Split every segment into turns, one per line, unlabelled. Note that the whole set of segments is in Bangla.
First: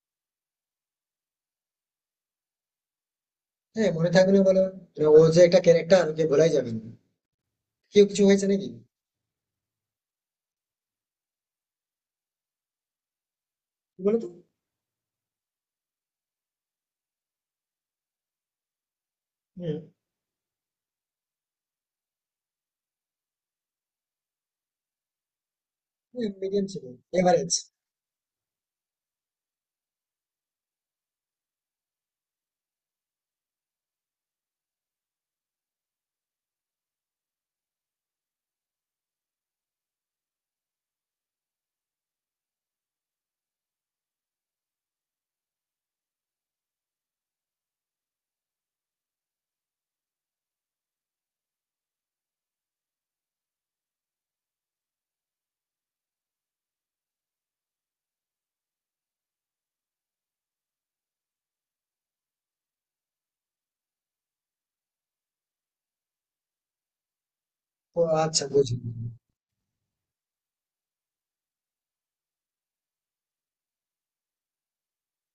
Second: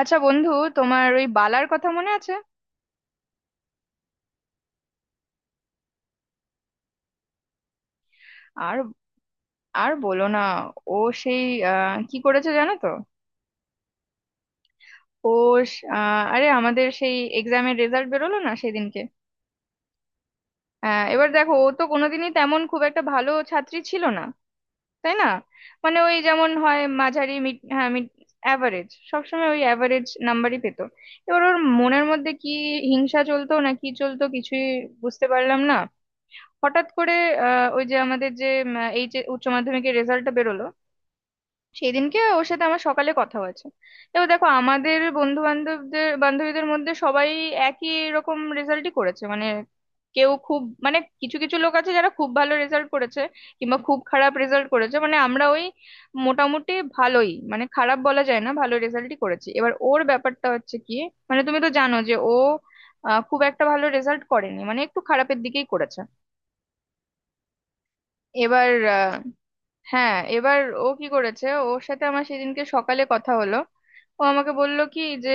আচ্ছা বন্ধু, তোমার ওই বালার কথা মনে আছে?
হ্যাঁ, মনে থাকবে না বলো? মানে ও যে একটা ক্যারেক্টার, ওকে ভোলাই যাবে না। কেউ কিছু হয়েছে নাকি?
আর আর বলো না। ও সেই কি করেছে জানো তো?
কি বলতো?
ও আরে, আমাদের সেই এক্সামের রেজাল্ট বেরোলো না সেদিনকে?
হ্যাঁ,
এবার দেখো, ও তো কোনোদিনই তেমন খুব একটা ভালো ছাত্রী ছিল না, তাই না? মানে ওই যেমন
মিডিয়াম
হয়
ছিল,
মাঝারি,
এভারেজ।
মিড, হ্যাঁ মিড। অ্যাভারেজ, সবসময় ওই অ্যাভারেজ নাম্বারই পেতো। এবার ওর মনের মধ্যে কি হিংসা চলতো না কি চলতো কিছুই বুঝতে পারলাম না। হঠাৎ করে ওই যে আমাদের যে এইচ উচ্চ মাধ্যমিকের রেজাল্টটা বেরোলো, সেই দিনকে ওর সাথে আমার সকালে কথা হয়েছে। এবার দেখো, আমাদের বন্ধু বান্ধবদের বান্ধবীদের মধ্যে সবাই একই রকম রেজাল্টই করেছে, মানে কেউ খুব, মানে কিছু কিছু লোক আছে যারা খুব ভালো রেজাল্ট করেছে কিংবা খুব খারাপ রেজাল্ট করেছে, মানে আমরা ওই মোটামুটি ভালোই, মানে খারাপ বলা যায় না, ভালো রেজাল্টই করেছি। এবার ওর ব্যাপারটা হচ্ছে কি, মানে তুমি তো জানো যে ও খুব একটা ভালো রেজাল্ট করেনি, মানে একটু খারাপের দিকেই করেছে।
ও আচ্ছা,
এবার
বুঝলি।
আহ, হ্যাঁ, এবার ও কি করেছে, ওর সাথে আমার সেদিনকে সকালে কথা হলো। ও আমাকে বলল কি যে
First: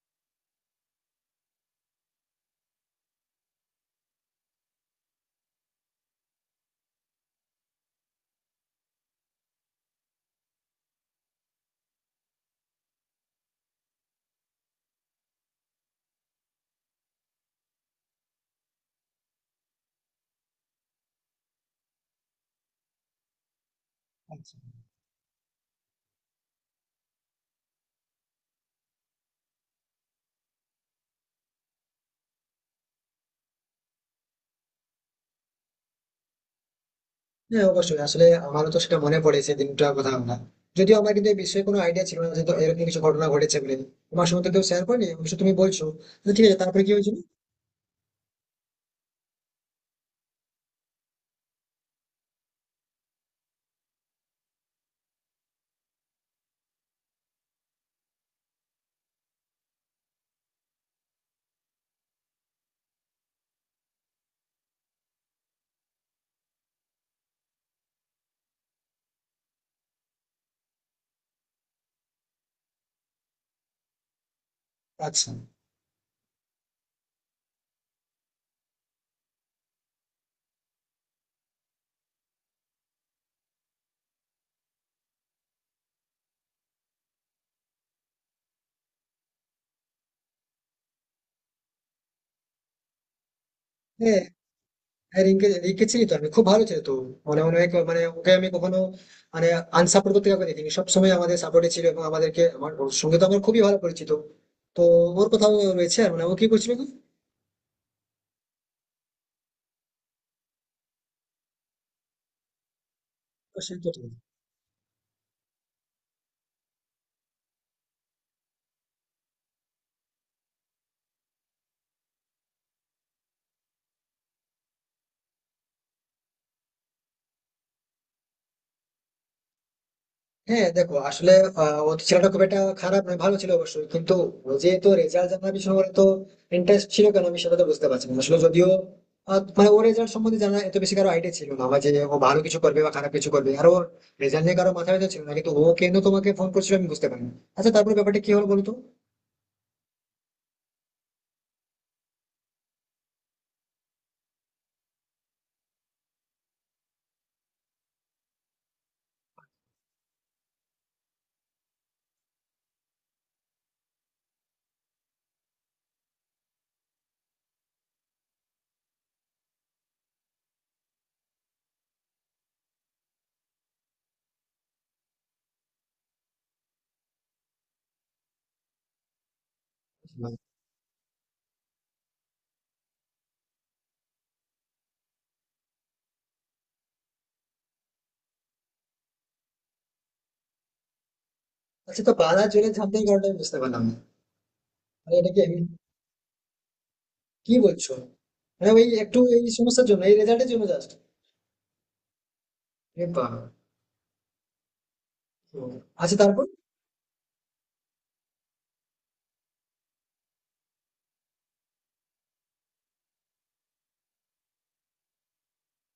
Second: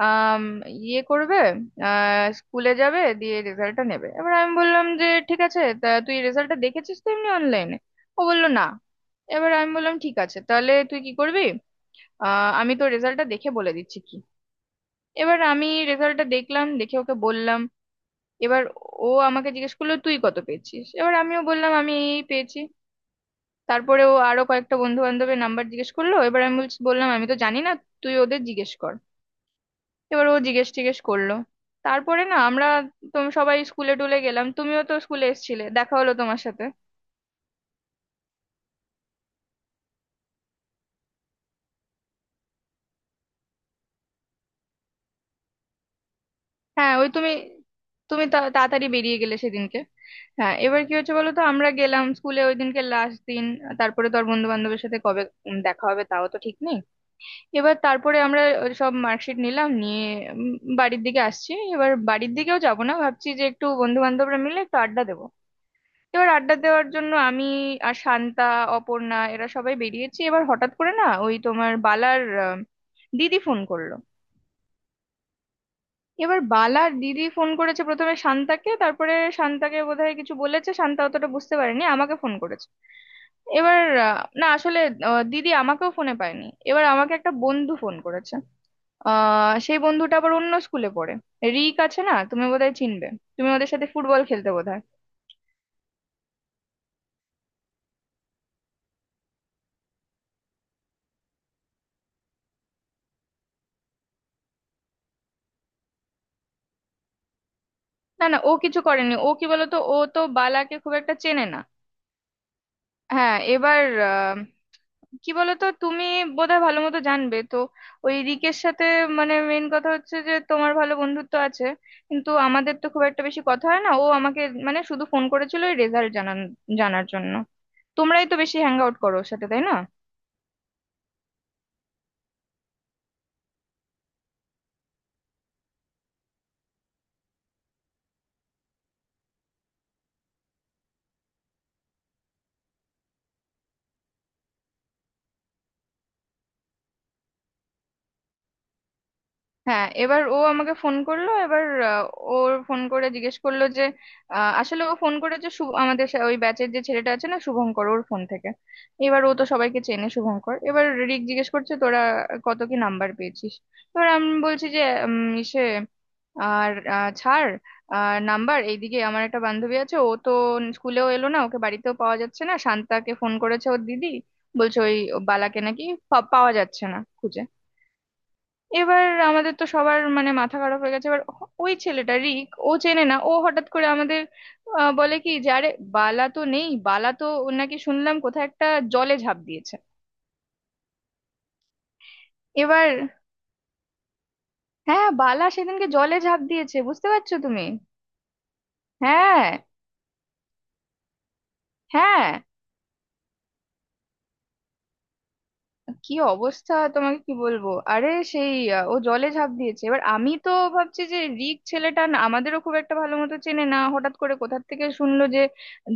আম, ইয়ে করবে, স্কুলে যাবে দিয়ে রেজাল্টটা নেবে। এবার আমি বললাম যে ঠিক আছে, তা তুই রেজাল্টটা দেখেছিস তো এমনি অনলাইনে? ও বলল না। এবার আমি বললাম ঠিক আছে, তাহলে তুই কি করবি? আমি তো রেজাল্টটা দেখে বলে দিচ্ছি কি। এবার আমি রেজাল্টটা দেখলাম, দেখে ওকে বললাম। এবার ও আমাকে জিজ্ঞেস করলো তুই কত পেয়েছিস, এবার আমিও বললাম আমি এই পেয়েছি। তারপরে ও আরো
আচ্ছা।
কয়েকটা বন্ধু বান্ধবের নাম্বার জিজ্ঞেস করলো, এবার আমি বললাম আমি তো জানি না, তুই ওদের জিজ্ঞেস কর। এবার ও জিজ্ঞেস টিজ্ঞেস করলো, তারপরে না আমরা তুমি সবাই স্কুলে টুলে গেলাম, তুমিও তো স্কুলে এসেছিলে, দেখা হলো তোমার সাথে।
হ্যাঁ অবশ্যই, আসলে আমারও তো সেটা মনে পড়ে সেই দিনটার কথা। আমরা, যদিও আমার কিন্তু এই বিষয়ে কোনো আইডিয়া ছিল না যে তো এরকম কিছু ঘটনা ঘটেছে বলে। তোমার সঙ্গে তো কেউ শেয়ার করেনি, অবশ্য তুমি বলছো। তো ঠিক আছে, তারপরে কি
হ্যাঁ, ওই
হয়েছিল?
তুমি তুমি তা- তাড়াতাড়ি বেরিয়ে গেলে সেদিনকে। হ্যাঁ, এবার কি হচ্ছে বলো তো, আমরা গেলাম স্কুলে, ওই দিনকে লাস্ট দিন। তারপরে তো আর বন্ধু বান্ধবের সাথে কবে দেখা হবে তাও তো ঠিক নেই। এবার তারপরে আমরা সব মার্কশিট নিলাম, নিয়ে উম বাড়ির দিকে আসছি। এবার বাড়ির দিকেও যাব না, ভাবছি যে একটু বন্ধু বান্ধবরা মিলে একটু আড্ডা দেবো। এবার আড্ডা দেওয়ার জন্য আমি আর শান্তা, অপর্ণা, এরা সবাই বেরিয়েছি। এবার হঠাৎ করে না, ওই তোমার বালার দিদি ফোন করলো।
আচ্ছা।
এবার বালার দিদি ফোন করেছে প্রথমে শান্তাকে, তারপরে শান্তাকে বোধহয় কিছু বলেছে, শান্তা অতটা বুঝতে পারেনি, আমাকে ফোন করেছে। এবার না আসলে দিদি আমাকেও ফোনে পায়নি, এবার আমাকে একটা বন্ধু ফোন করেছে। সেই বন্ধুটা আবার অন্য স্কুলে পড়ে, রিক আছে না, তুমি বোধহয় চিনবে, তুমি ওদের সাথে ফুটবল
হ্যাঁ,
খেলতে বোধহয়।
হ্যাঁ রিঙ্কি রিঙ্কি চিনি তো আমি, খুব ভালো ছিল তো। মনে মনে হয় মানে ওকে আমি কখনো, মানে আনসাপোর্ট করতে কাউকে দেখিনি, সবসময় আমাদের সাপোর্টে ছিল এবং আমাদেরকে আমার, ওর সঙ্গে তো আমার খুবই ভালো পরিচিত। তো ওর কোথাও রয়েছে আর, মানে ও কি করছিল কি?
না না, ও কিছু করেনি, ও কি বলতো ও তো বালাকে খুব একটা চেনে না। হ্যাঁ,
ও
এবার
শিল্পী।
আহ, কি বলতো, তুমি বোধহয় ভালো মতো জানবে তো ওই রিকের সাথে, মানে মেন কথা হচ্ছে যে তোমার ভালো বন্ধুত্ব আছে, কিন্তু আমাদের তো খুব একটা বেশি কথা হয় না। ও আমাকে মানে শুধু ফোন করেছিল ওই রেজাল্ট জানান জানার জন্য। তোমরাই তো বেশি হ্যাং আউট করো ওর সাথে, তাই না?
হ্যাঁ দেখো, আসলে ও তো ছেলেটা খুব একটা খারাপ নয়, ভালো ছিল অবশ্যই, কিন্তু ও যে তো রেজাল্ট জানার পিছনে ওর তো ইন্টারেস্ট ছিল কেন, আমি সেটা তো বুঝতে পারছি না আসলে। যদিও মানে ওর রেজাল্ট সম্বন্ধে জানা, এত বেশি কারো আইডিয়া ছিল না আমার, যে ও ভালো কিছু করবে বা খারাপ কিছু করবে। আর ওর রেজাল্ট নিয়ে কারো মাথায় ব্যথা ছিল না, কিন্তু ও কেন তোমাকে ফোন করছিল আমি বুঝতে পারিনি। আচ্ছা, তারপরে ব্যাপারটা কি হলো বলতো?
হ্যাঁ, এবার ও আমাকে ফোন করলো, এবার আহ, ওর ফোন করে জিজ্ঞেস করলো যে আসলে ও ফোন করেছে শুভ, আমাদের ওই ব্যাচের যে ছেলেটা আছে না শুভঙ্কর, ওর ফোন থেকে। এবার ও তো সবাইকে চেনে শুভঙ্কর। এবার রিক জিজ্ঞেস করছে তোরা কত কি নাম্বার পেয়েছিস। এবার আমি বলছি যে ইসে, আর ছাড় নাম্বার, এইদিকে আমার একটা বান্ধবী আছে ও তো স্কুলেও এলো না, ওকে বাড়িতেও পাওয়া যাচ্ছে না, শান্তাকে ফোন করেছে ওর দিদি, বলছে ওই বালাকে নাকি পাওয়া যাচ্ছে না খুঁজে। এবার আমাদের তো সবার মানে মাথা খারাপ হয়ে গেছে। এবার ওই ছেলেটা রিক ও চেনে না, ও হঠাৎ করে আমাদের বলে কি যে আরে বালা তো নেই, বালা তো ও নাকি শুনলাম কোথায় একটা জলে ঝাঁপ দিয়েছে।
আচ্ছা, তো পাড়া জলে
এবার
ঝাঁপটাই কারণটা আমি বুঝতে পারলাম না।
হ্যাঁ,
মানে এটা কি
বালা
আমি,
সেদিনকে জলে ঝাঁপ দিয়েছে বুঝতে পারছো
কি
তুমি?
বলছো? মানে ওই একটু এই
হ্যাঁ,
সমস্যার জন্য, এই রেজাল্টের জন্য জাস্ট?
হ্যাঁ। কি
আচ্ছা তারপর?
অবস্থা তোমাকে কি বলবো, আরে সেই ও জলে ঝাঁপ দিয়েছে। এবার আমি তো ভাবছি যে রিক ছেলেটা না আমাদেরও খুব একটা ভালো মতো চেনে না, হঠাৎ করে কোথা থেকে শুনলো যে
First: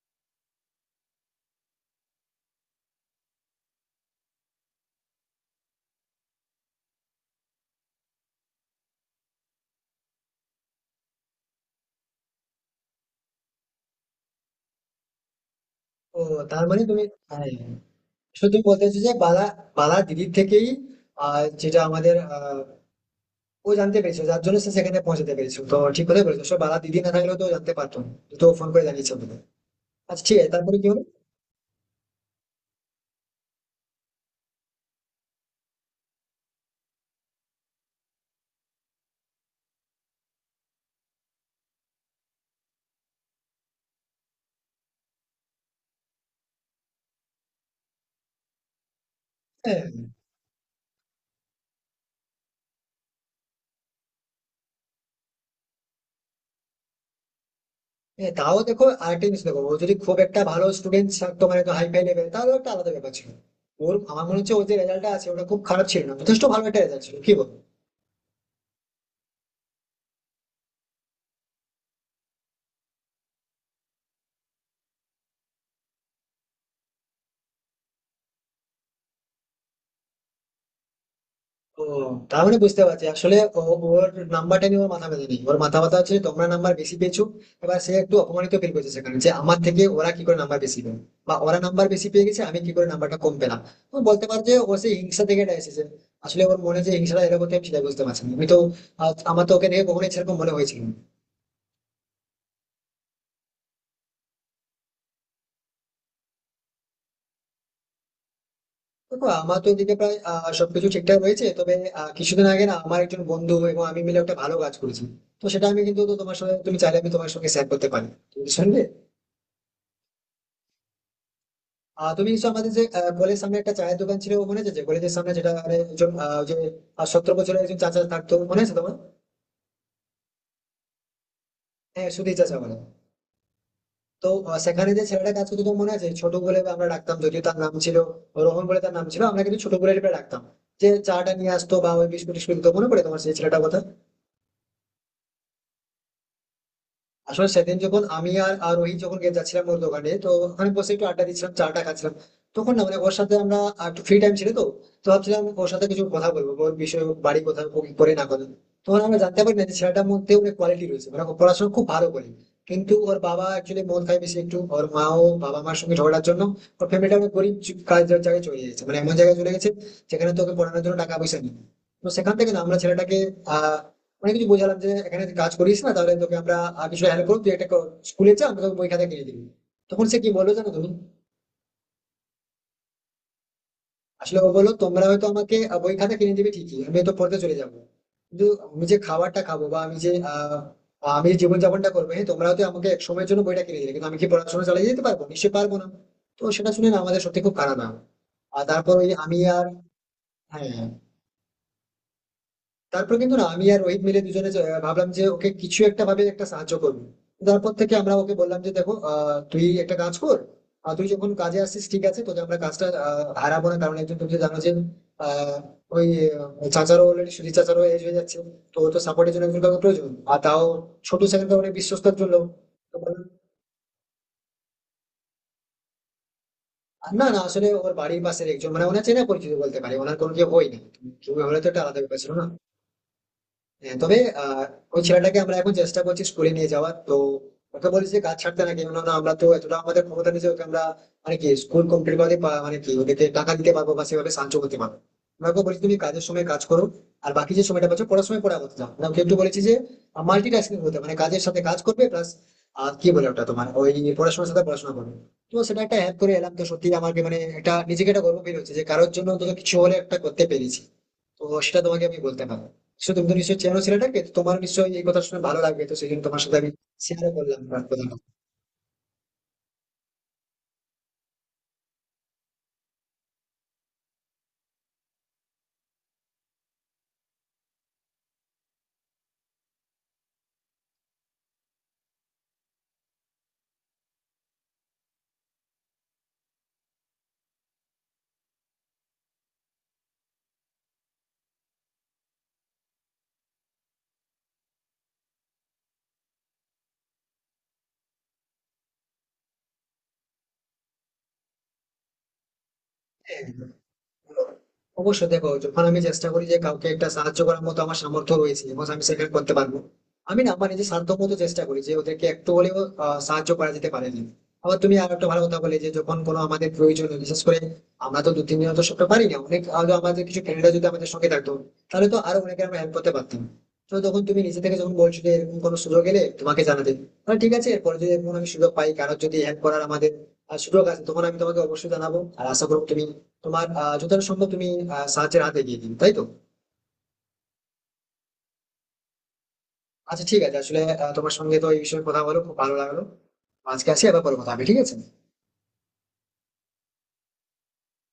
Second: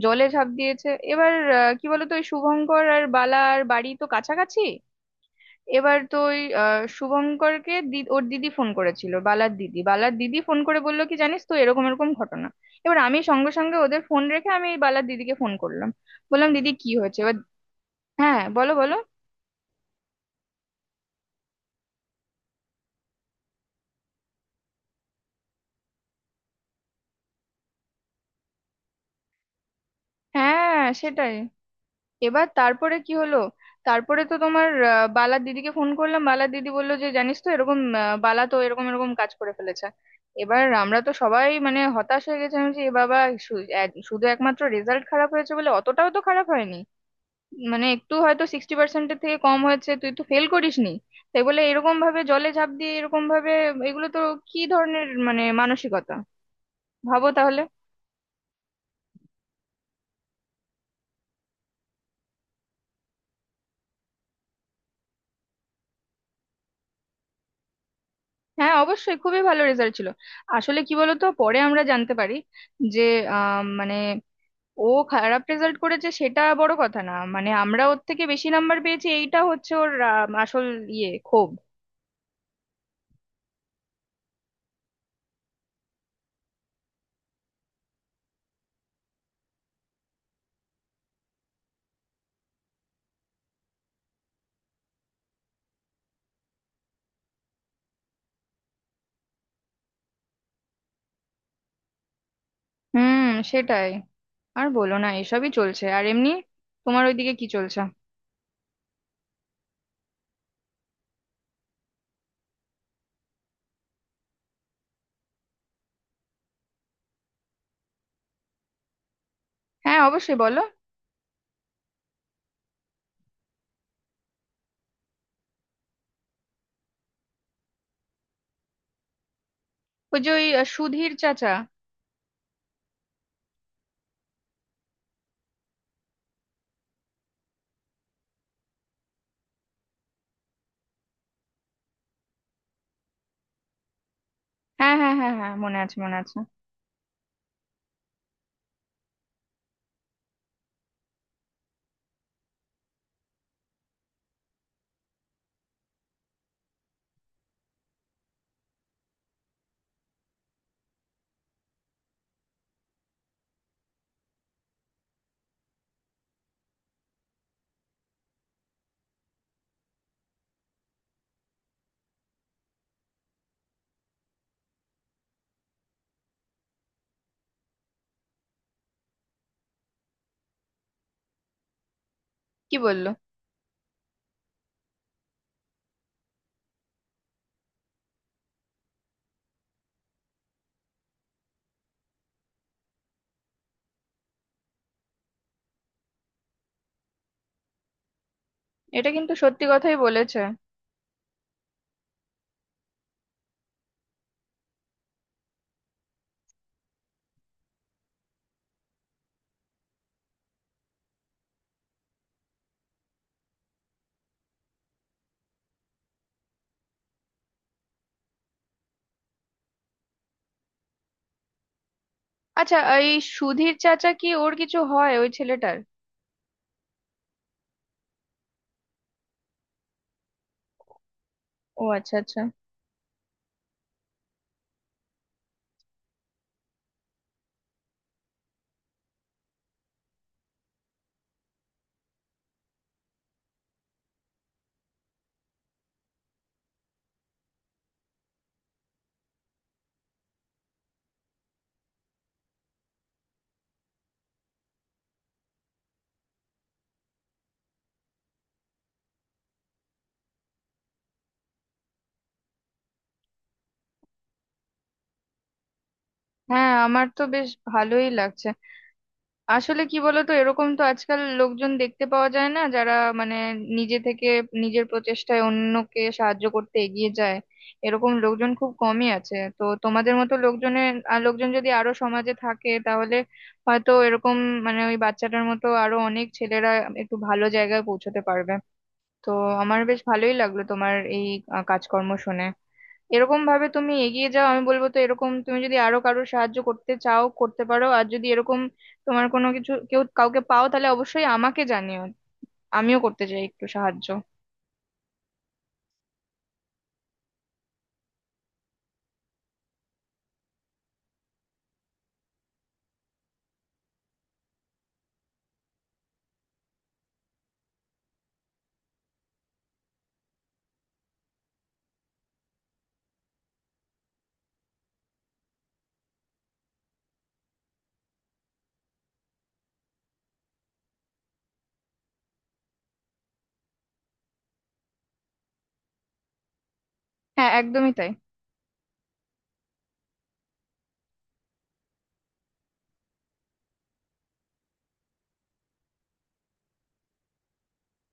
জলে ঝাঁপ দিয়েছে। এবার কি বলতো, ওই শুভঙ্কর আর বালা আর বাড়ি তো কাছাকাছি। এবার তো ওই শুভঙ্করকে দি ওর দিদি ফোন করেছিল বালার দিদি, ফোন করে বললো কি, জানিস তো এরকম এরকম ঘটনা। এবার আমি সঙ্গে সঙ্গে ওদের ফোন রেখে আমি বালার দিদিকে ফোন করলাম।
ও
বললাম
তার
দিদি
মানে
কি
তুমি,
হয়েছে? এবার
হ্যাঁ
হ্যাঁ
শুধু
বলো
বলতে
বলো।
চাইছি যে বালা, বালা দিদির থেকেই, যেটা আমাদের, ও জানতে পেরেছে, যার জন্য সে সেখানে পৌঁছাতে পেরেছে। তো ঠিক কথাই বলেছো সব, বালা দিদি না থাকলেও তো ও জানতে পারতো না। তো ফোন করে জানিয়েছে আমাকে। আচ্ছা ঠিক আছে, তারপরে
হ্যাঁ,
কি হলো?
সেটাই। এবার তারপরে কি হলো? তারপরে তো তোমার বালার দিদিকে ফোন করলাম, বালার দিদি বললো যে জানিস তো এরকম বালা তো এরকম এরকম কাজ করে ফেলেছে। এবার আমরা তো সবাই মানে হতাশ হয়ে গেছিলাম যে এ বাবা, শুধু একমাত্র রেজাল্ট খারাপ হয়েছে বলে অতটাও তো খারাপ হয়নি, মানে একটু হয়তো 60%-এর থেকে কম
হ্যাঁ।
হয়েছে, তুই তো ফেল করিসনি। তাই বলে এরকম ভাবে জলে ঝাঁপ দিয়ে এরকম ভাবে, এগুলো তো কি ধরনের মানে মানসিকতা, ভাবো তাহলে।
হ্যাঁ, তাও দেখো আরেকটা জিনিস দেখো, ও যদি খুব একটা ভালো স্টুডেন্ট থাকতো, মানে হাই ফাই লেভেল, তাহলে একটা আলাদা ব্যাপার ছিল। ওর, আমার মনে হচ্ছে ওর যে রেজাল্টটা আছে ওটা খুব খারাপ ছিল না, যথেষ্ট ভালো একটা রেজাল্ট ছিল, কি বল?
হ্যাঁ, অবশ্যই খুবই ভালো রেজাল্ট ছিল। আসলে কি বলতো পরে আমরা জানতে পারি যে মানে ও খারাপ রেজাল্ট করেছে সেটা বড় কথা না, মানে আমরা ওর থেকে বেশি নাম্বার পেয়েছি এইটা হচ্ছে ওর আসল ইয়ে, ক্ষোভ।
ও তাহলে বুঝতে পারছি, আসলে ও, ওর নাম্বারটা নিয়ে ওর মাথা ব্যথা নেই, ওর মাথা ব্যথা হচ্ছে তোমরা নাম্বার বেশি পেয়েছো। এবার সে একটু অপমানিত ফিল করছে সেখানে, যে আমার থেকে ওরা কি করে নাম্বার বেশি পেল, বা ওরা নাম্বার বেশি পেয়ে গেছে আমি কি করে নাম্বারটা কম পেলাম। ও, বলতে পারো যে ও সেই হিংসা থেকে এটা এসেছে। আসলে ওর মনে যে হিংসাটা এরকম হচ্ছে, আমি সেটা বুঝতে পারছি না, আমি তো আমার তো ওকে দেখে কখনোই সেরকম মনে হয়েছিল না।
হুম সেটাই। আর বলো না, এসবই চলছে। আর এমনি তোমার ওইদিকে কি চলছে?
দেখো আমার তো এদিকে প্রায় সবকিছু ঠিকঠাক রয়েছে, তবে কিছুদিন আগে না আমার একজন বন্ধু এবং আমি মিলে একটা ভালো কাজ করেছি। তো সেটা আমি কিন্তু, তো তোমার সঙ্গে, তুমি চাইলে আমি তোমার সঙ্গে শেয়ার করতে পারি, তুমি শুনবে?
হ্যাঁ, অবশ্যই বলো।
তুমি নিশ্চয় আমাদের যে কলেজের সামনে একটা চায়ের দোকান ছিল মনে আছে, যে কলেজের সামনে যেটা, মানে একজন যে 17 বছরের একজন চাচা থাকতো, মনে আছে তোমার?
ওই যে ওই সুধীর চাচা।
হ্যাঁ সুধীর চাচা বলে। তো সেখানে যে ছেলেটা কাজ করতো তোমার মনে আছে, ছোট বলে আমরা ডাকতাম, যদিও তার নাম ছিল রোহন বলে তার নাম ছিল, আমরা কিন্তু ছোট বলে ডাকতাম। যে চাটা নিয়ে আসতো বা ওই বিস্কুট টিস্কুট দিতো, মনে পড়ে তোমার সেই ছেলেটার কথা?
হ্যাঁ হ্যাঁ হ্যাঁ হ্যাঁ, মনে আছে মনে আছে।
আসলে সেদিন যখন আমি আর আর রোহিত যখন যাচ্ছিলাম ওর দোকানে, তো ওখানে বসে একটু আড্ডা দিচ্ছিলাম, চাটা খাচ্ছিলাম, তখন না মানে ওর সাথে আমরা, আর একটু ফ্রি টাইম ছিল তো, তো ভাবছিলাম ওর সাথে কিছু কথা বলবো ওর বিষয়ে, ওর বাড়ি কোথায়, ও কি করে না করে। তখন আমরা জানতে পারি না যে ছেলেটার মধ্যে অনেক কোয়ালিটি রয়েছে, মানে ও পড়াশোনা খুব ভালো করে, কিন্তু ওর বাবা অ্যাকচুয়ালি মন খায় বেশি একটু, ওর মা ও বাবা মার সঙ্গে ঝগড়ার জন্য ওর ফ্যামিলিটা অনেক গরিব কাজ জায়গায় চলে গেছে, মানে এমন জায়গায় চলে গেছে যেখানে তোকে পড়ানোর জন্য টাকা পয়সা নেই। তো সেখান থেকে না আমরা ছেলেটাকে আহ অনেক কিছু বোঝালাম, যে এখানে তুই কাজ করিস না তাহলে তোকে আমরা কিছু হেল্প করবো, তুই একটা স্কুলে যা, আমরা তোকে বই খাতা কিনে দিবি। তখন সে কি বললো জানো তুমি?
কি বললো?
আসলে ও বললো তোমরা হয়তো আমাকে বই খাতা কিনে দিবে ঠিকই, আমি তো পড়তে চলে যাবো, কিন্তু আমি যে খাবারটা খাবো, বা আমি যে আমি যে জীবনযাপনটা করবো, হ্যাঁ তোমরা হয়তো আমাকে এক সময়ের জন্য বইটা কিনে দিলে, কিন্তু আমি কি পড়াশোনা চালিয়ে যেতে পারবো? নিশ্চয়ই পারবো না। তো সেটা শুনে না আমাদের সত্যি খুব খারাপ, না আর তারপর
এটা
ওই
কিন্তু
আমি
সত্যি
আর,
কথাই বলেছে।
হ্যাঁ তারপর কিন্তু না আমি আর রোহিত মিলে দুজনে ভাবলাম যে ওকে কিছু একটা ভাবে একটা সাহায্য করবো। তারপর থেকে আমরা ওকে বললাম যে দেখো তুই একটা কাজ কর, আর তুই যখন কাজে আসছিস ঠিক আছে, তোকে আমরা কাজটা হারাবো না, কারণ একজন তুমি তো জানো যে আহ, ওই চাচারও অলরেডি, সুধীর চাচারও এজ হয়ে যাচ্ছে, তো ওর তো সাপোর্টের জন্য একজন কাউকে প্রয়োজন, আর তাও ছোট সেখানে অনেক বিশ্বস্তর জন্য।
আচ্ছা,
তো
এই
বললাম,
সুধীর চাচা কি ওর কিছু হয় ওই ছেলেটার?
আর না না আসলে ওর বাড়ির পাশের একজন, মানে ওনার চেনা পরিচিত বলতে পারে, ওনার কোনো কেউ হয় না, তুমি হলে তো একটা
ও
আলাদা
আচ্ছা
ব্যাপার ছিল,
আচ্ছা।
না। হ্যাঁ, তবে আহ ওই ছেলেটাকে আমরা এখন চেষ্টা করছি স্কুলে নিয়ে যাওয়ার। তো ওকে বলেছি যে কাজ ছাড়তে, না কেন না আমরা তো এতটা আমাদের ক্ষমতা নেই যে ওকে আমরা, মানে কি স্কুল কমপ্লিট করে মানে কি ওদেরকে টাকা দিতে পারবো বা সেভাবে সাহায্য করতে পারবো। আমরা ওকে বলেছি তুমি কাজের সময় কাজ করো, আর বাকি যে সময়টা পাচ্ছ পড়ার সময় পড়া করতে যাও না, ওকে একটু বলেছি যে মাল্টিটাস্কিং হতে, মানে কাজের সাথে কাজ করবে প্লাস আর কি বলে ওটা তোমার ওই পড়াশোনার সাথে পড়াশোনা করবে। তো সেটা একটা হেল্প করে এলাম, তো সত্যি আমাকে মানে একটা নিজেকে একটা গর্ব ফিল হচ্ছে যে কারোর জন্য অন্তত কিছু হলে একটা করতে পেরেছি। তো সেটা তোমাকে আমি বলতে পারবো, সে তুমি তো নিশ্চয়ই চেনো ছেলেটাকে, তো তোমার নিশ্চয়ই এই কথা শুনে ভালো লাগবে, তো সেই জন্য তোমার সাথে আমি
হ্যাঁ, আমার তো
শেয়ারও
বেশ
করলাম তোমার
ভালোই
কথাটা।
লাগছে। আসলে কি বলতো, এরকম তো আজকাল লোকজন দেখতে পাওয়া যায় না যারা মানে নিজে থেকে নিজের প্রচেষ্টায় অন্যকে সাহায্য করতে এগিয়ে যায়। এরকম লোকজন খুব কমই আছে, তো তোমাদের মতো লোকজনের আর লোকজন যদি আরো সমাজে থাকে, তাহলে হয়তো এরকম, মানে ওই বাচ্চাটার মতো আরো অনেক ছেলেরা একটু ভালো জায়গায় পৌঁছতে পারবে। তো আমার বেশ ভালোই লাগলো তোমার এই কাজকর্ম শুনে। এরকম ভাবে তুমি এগিয়ে যাও, আমি বলবো তো এরকম তুমি যদি আরো কারোর সাহায্য করতে চাও করতে পারো, আর যদি এরকম তোমার কোনো কিছু কেউ কাউকে পাও তাহলে অবশ্যই আমাকে জানিও। আমিও করতে চাই
হ্যাঁ
একটু সাহায্য।
অবশ্যই, দেখো যখন আমি চেষ্টা করি যে কাউকে একটা সাহায্য করার মতো আমার সামর্থ্য রয়েছে এবং আমি সেটা করতে পারবো, আমি না আমার নিজের সাধ্য মতো চেষ্টা করি যে ওদেরকে একটু হলেও সাহায্য করা যেতে পারে না। আবার তুমি আর একটা ভালো কথা বলে যে যখন কোনো আমাদের প্রয়োজন হয়, বিশেষ করে আমরা তো দু তিন দিন তো সবটা পারি না, অনেক হলো আমাদের কিছু ফ্রেন্ডরা যদি আমাদের সঙ্গে থাকতো তাহলে তো আরো অনেকে আমরা হেল্প করতে পারতাম। তো তখন তুমি নিজে থেকে যখন বলছো যে এরকম কোনো সুযোগ এলে তোমাকে জানাতে, তাহলে ঠিক আছে এরপরে যদি এরকম আমি সুযোগ পাই কারোর যদি হেল্প করার আমাদের সুযোগ আছে, তখন আমি তোমাকে অবশ্যই জানাবো, আর আশা করবো তুমি তোমার যতটা সম্ভব তুমি সাহায্যের হাতে এগিয়ে দিন, তাই তো।
হ্যাঁ, একদমই তাই।
আচ্ছা ঠিক আছে, আসলে তোমার সঙ্গে তো এই বিষয়ে কথা বলে খুব ভালো লাগলো। আজকে আসি, আবার পরে কথা হবে ঠিক আছে?